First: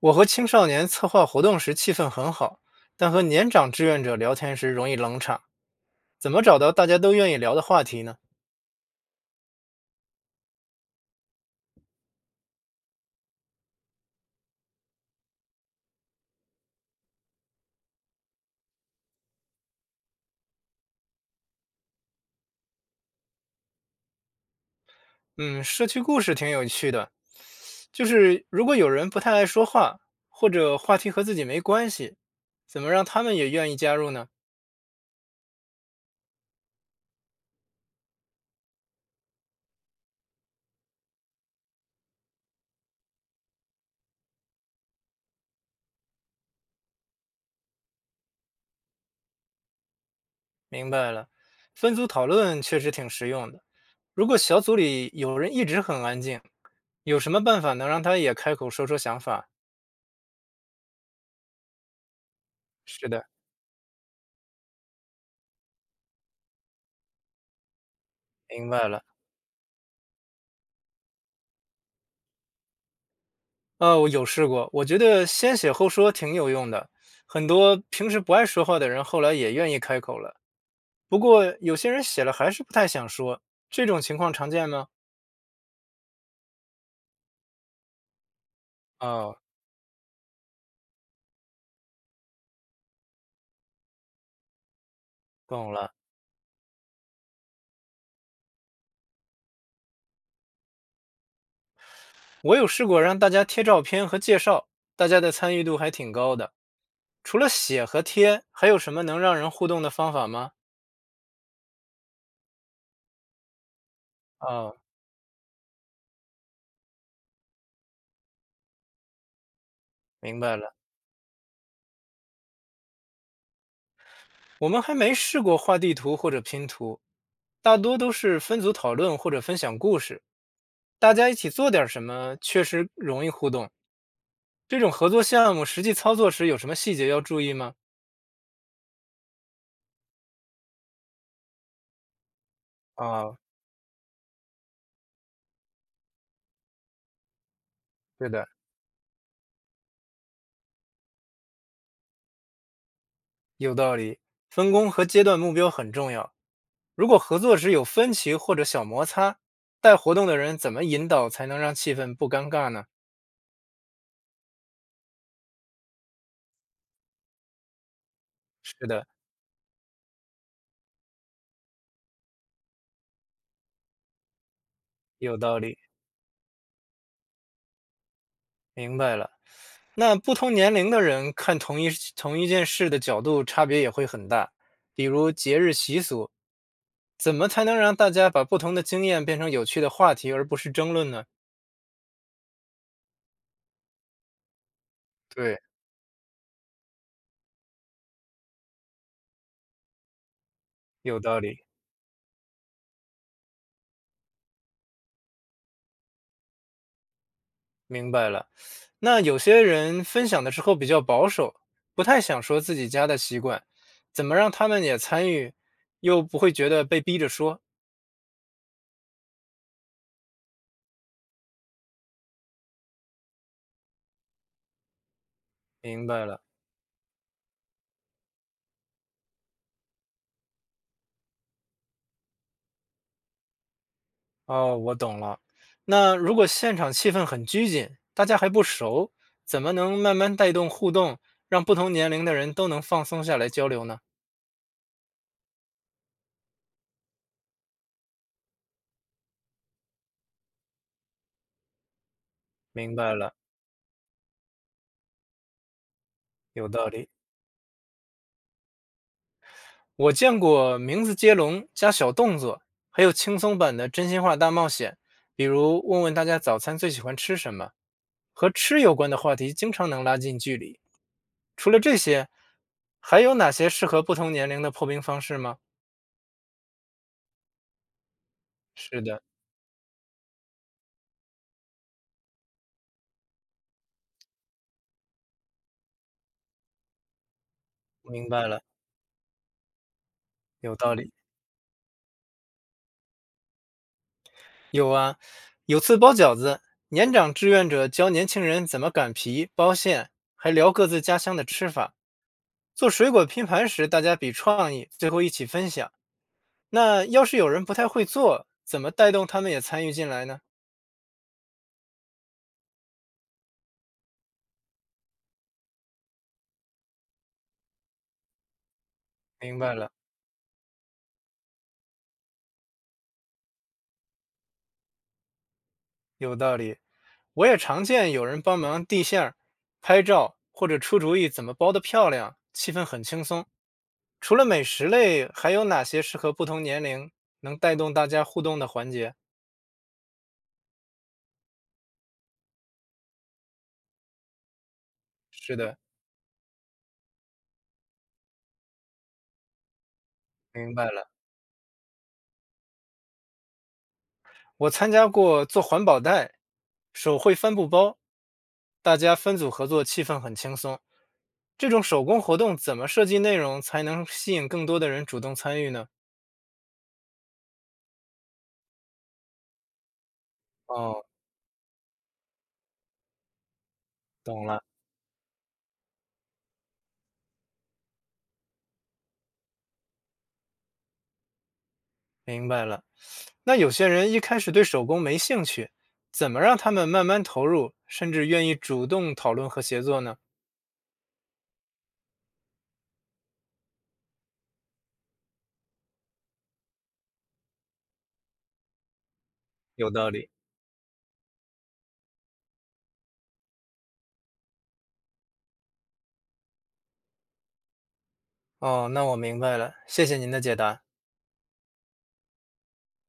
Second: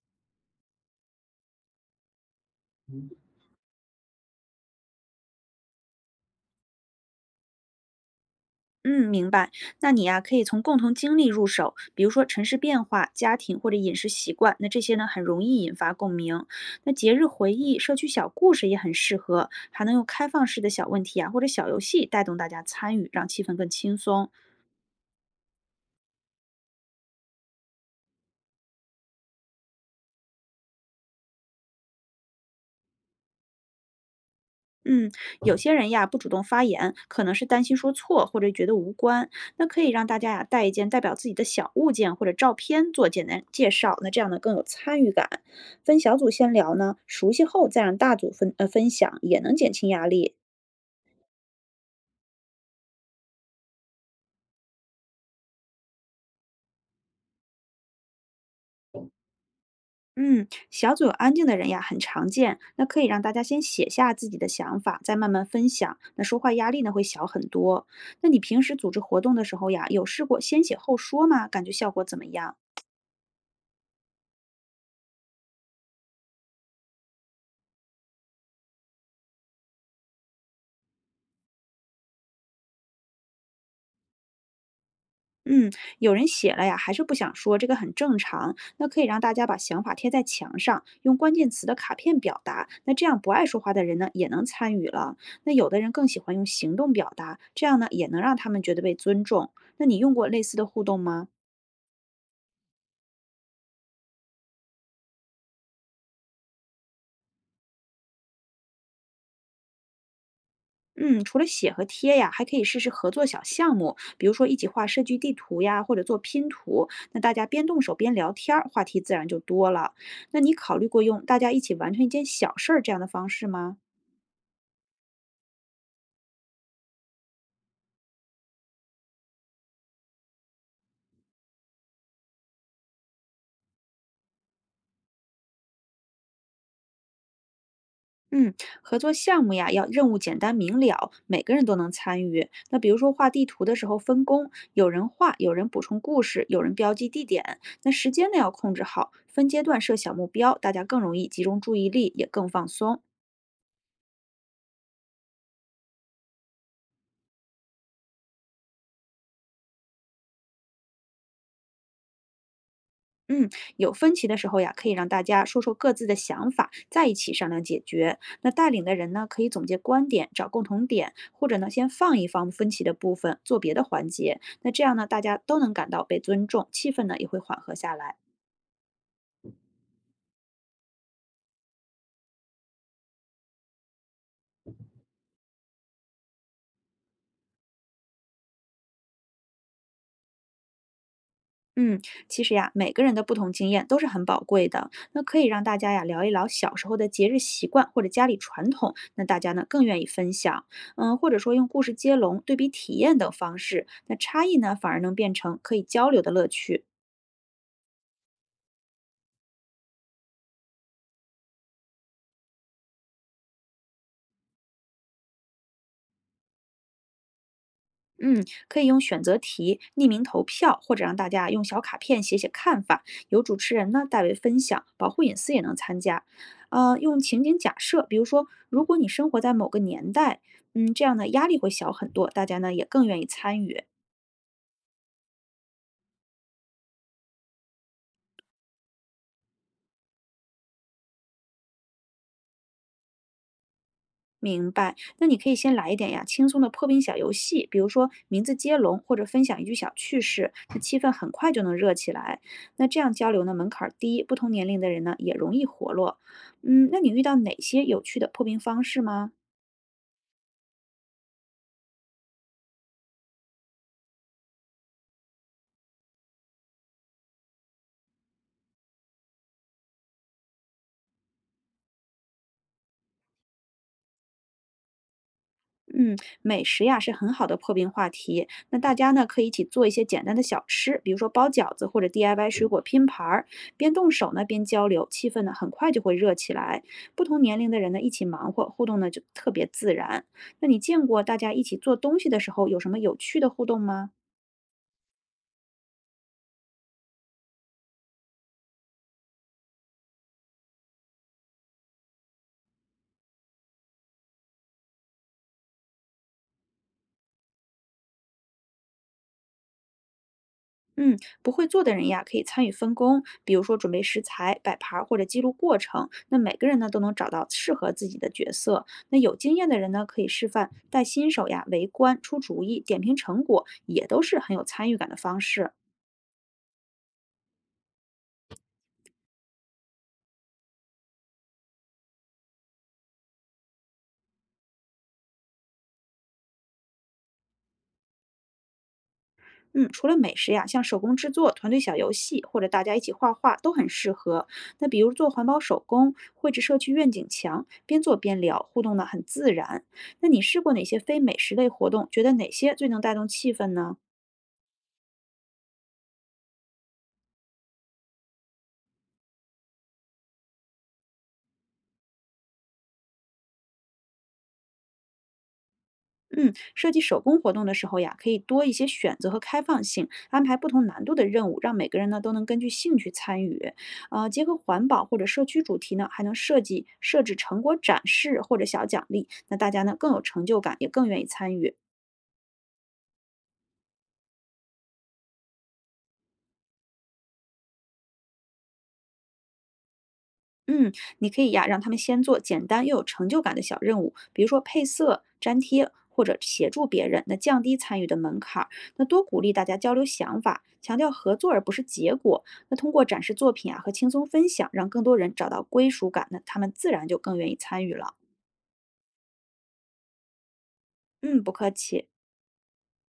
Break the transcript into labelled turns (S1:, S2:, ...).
S1: 我和青少年策划活动时气氛很好，但和年长志愿者聊天时容易冷场。怎么找到大家都愿意聊的话题呢？
S2: 嗯，明白。那你呀，可以从共同经历入手，比如说城市变化、家庭或者饮食习惯，那这些呢很容易引发共鸣。那节日回忆、社区小故事也很适合，还能用开放式的小问题啊或者小游戏带动大家参与，让气氛更轻松。
S1: 嗯，社区故事挺有趣的，就是如果有人不太爱说话，或者话题和自己没关系，怎么让他们也愿意加入呢？
S2: 嗯，有些人呀不主动发言，可能是担心说错或者觉得无关。那可以让大家呀带一件代表自己的小物件或者照片做简单介绍，那这样呢更有参与感。分小组先聊呢，熟悉后再让大组分享，也能减轻压力。
S1: 明白了，分组讨论确实挺实用的。如果小组里有人一直很安静，有什么办法能让他也开口说说想法？
S2: 嗯，小组有安静的人呀很常见，那可以
S1: 是
S2: 让
S1: 的，
S2: 大家先写下自己的想法，再慢慢分享，那说话压力呢会小很多。那你平
S1: 明
S2: 时
S1: 白
S2: 组织
S1: 了。
S2: 活动的时候呀，有试过先写后说吗？感觉效果怎么样？
S1: 我有试过，我觉得先写后说挺有用的，很多平时不爱说话的人后来也愿意开口了。不过有些人写了还是不太想说，这种情况常见吗？
S2: 嗯，有人写了呀，还是不想说，这个很正常。那可以让大
S1: 哦，
S2: 家把想法贴在墙上，用关键词的卡片表达。那这样不爱说话的人呢，也能参与了。那有
S1: 懂
S2: 的人
S1: 了。
S2: 更喜欢用行动表达，这样呢，也能让他们觉得被尊重。那你用过类似的互动吗？
S1: 我有试过让大家贴照片和介绍，大家的参与度还挺高的。除了写和贴，还有什么能让人互动的方法吗？
S2: 嗯，除了写和贴呀，还可以试试合作小项目，比如说一起
S1: 哦，
S2: 画社区地图呀，或者做拼图。那大家边动手边聊天儿，话题自然就多了。那
S1: 明
S2: 你
S1: 白了。
S2: 考虑过用大家一起完成一件小事儿这样的方式吗？
S1: 我们还没试过画地图或者拼图，大多都是分组讨论或者分享故事，大家一起做点什么，确实容易互动。这种合作项目实际操作时有什么细节要注意吗？
S2: 嗯，合作项目呀，要任务简单明了，每个人都能参与。那比如说画
S1: 啊，
S2: 地图的时候分工，有人画，有人补充故事，有人标记地点。那时
S1: 对
S2: 间呢
S1: 的，
S2: 要控制好，分阶段设小目标，大家更容易集中注意力，也更放松。
S1: 有道理。分工和阶段目标很重要。如果合作时有分歧或者小摩擦，带活动的人怎么引导才能让气氛不尴尬呢？
S2: 嗯，有分歧的时候呀，可以让大家说说各自的想法，在一起商量解决。那带领
S1: 是
S2: 的
S1: 的，
S2: 人呢，可以总结观点，找共同点，或者呢，先放一放分歧的部分，做别的环节。那这样呢，大
S1: 有
S2: 家
S1: 道
S2: 都能
S1: 理，
S2: 感到被尊重，气氛呢也会缓和下来。
S1: 明白了。那不同年龄的人看同一事同一件事的角度差别也会很大。比如节日习俗，怎么才能让大家把不同的经验变成有趣的话题，而不是争论呢？
S2: 嗯，其实呀，每个人的不同经验都是很宝贵的。那可以
S1: 对，
S2: 让大家呀聊一聊小时候的节日习惯或者家里传统，那大家呢更愿意分享。嗯，
S1: 有
S2: 或者
S1: 道
S2: 说
S1: 理，
S2: 用故事接龙、对比体验等方式，那差异呢反而能变成可以交流的乐趣。
S1: 明白了。那有些人分享的时候比较保守，不太想说自己家的习惯，怎么让他们也参与，又不会觉得被逼着说？
S2: 嗯，可以用选择题、匿名投票，或者让大家用小卡片写写看法，由主持人呢代为分享，保护隐私也能参
S1: 明
S2: 加。
S1: 白了。
S2: 用情景假设，比如说，如果你生活在某个年代，嗯，这样呢压力会小很多，大家呢也更愿意参与。
S1: 哦，我懂了。那如果现场气氛很拘谨，大家还不熟，怎么能慢慢带动互动，让不同年龄的人都能放松下来交流呢？
S2: 明白，那你可以先来一点呀，轻松的破冰小游戏，比如说名字接龙或者分享一句小趣事，那气氛很快就能热起来。那
S1: 明
S2: 这样
S1: 白
S2: 交
S1: 了，
S2: 流呢，门槛儿低，不同年龄的人呢也容易活络。
S1: 有道
S2: 嗯，那
S1: 理。
S2: 你遇到哪些有趣的破冰方式吗？
S1: 我见过名字接龙加小动作，还有轻松版的真心话大冒险，比如问问大家早餐最喜欢吃什么，和吃有关的话题经常能拉近距离。除了这些，还有哪些适合不同年龄的破冰方式吗？
S2: 嗯，美食呀是很好的破冰话题。那大
S1: 是
S2: 家
S1: 的，
S2: 呢可以一起做一些简单的小吃，比如说包饺子或者 DIY 水果拼盘儿，边动手呢边交流，气氛呢很快就会热起来。不同年龄的人呢一起
S1: 明白
S2: 忙
S1: 了，
S2: 活，互动呢就特别自然。那
S1: 有
S2: 你
S1: 道
S2: 见
S1: 理。
S2: 过大家一起做东西的时候有什么有趣的互动吗？
S1: 有啊，有次包饺子，年长志愿者教年轻人怎么擀皮、包馅，还聊各自家乡的吃法。做水果拼盘时，大家比创意，最后一起分享。那要是有人不太会做，怎么带动他们也参与进来呢？
S2: 嗯，不会做的人呀，可以参与分工，比如说准备食材、摆盘儿或者记录过程。那每个人呢都能找到适合自己的角色。那有经
S1: 明
S2: 验
S1: 白
S2: 的
S1: 了，
S2: 人呢，可以示范带新手呀围观、出主意、点评成果，也都是很有参与感的方式。
S1: 有道理。我也常见有人帮忙递馅儿、拍照，或者出主意怎么包得漂亮，气氛很轻松。除了美食类，还有哪些适合不同年龄能带动大家互动的环节？
S2: 嗯，除了美食呀，像手工制作、团队小游戏或者大家一起画画都很适合。那比如做环
S1: 是
S2: 保
S1: 的，
S2: 手工，绘制社区愿景墙，边做边聊，互动呢很自然。那你试过
S1: 明
S2: 哪
S1: 白
S2: 些
S1: 了，
S2: 非美食类活动？觉得哪些最能带动气氛呢？
S1: 我参加过做环保袋、手绘帆布包，大家分组合作，气氛很轻松。这种手工活动怎么设计内容才能吸引更多的人主动参与呢？
S2: 嗯，设计手工活动的时候呀，可以多一些选择和开放性，安排不同难
S1: 哦，
S2: 度的任务，让每个人呢都能根据兴趣参与。结
S1: 懂
S2: 合
S1: 了，
S2: 环保或者社区主题呢，还能设置成果展示或者小奖励，那大家呢更有成就感，也更愿意参与。
S1: 明白了。那有些人一开始对手工没兴趣，怎么让他们慢慢投入，甚至愿意主动讨论和协作呢？
S2: 嗯，你可以呀，让他们先做简单又有成就感的小任务，比如说配色、粘贴或者协助别人，那降低参与的门槛儿。那多鼓励大家
S1: 有
S2: 交流
S1: 道理。
S2: 想法，强调合作而不是结果。那通过展示作品啊和轻松分享，让更多人找到归属感，那他们自然就更愿意参与了。
S1: 哦，那我明白了，谢谢您的解答。
S2: 嗯，不客气。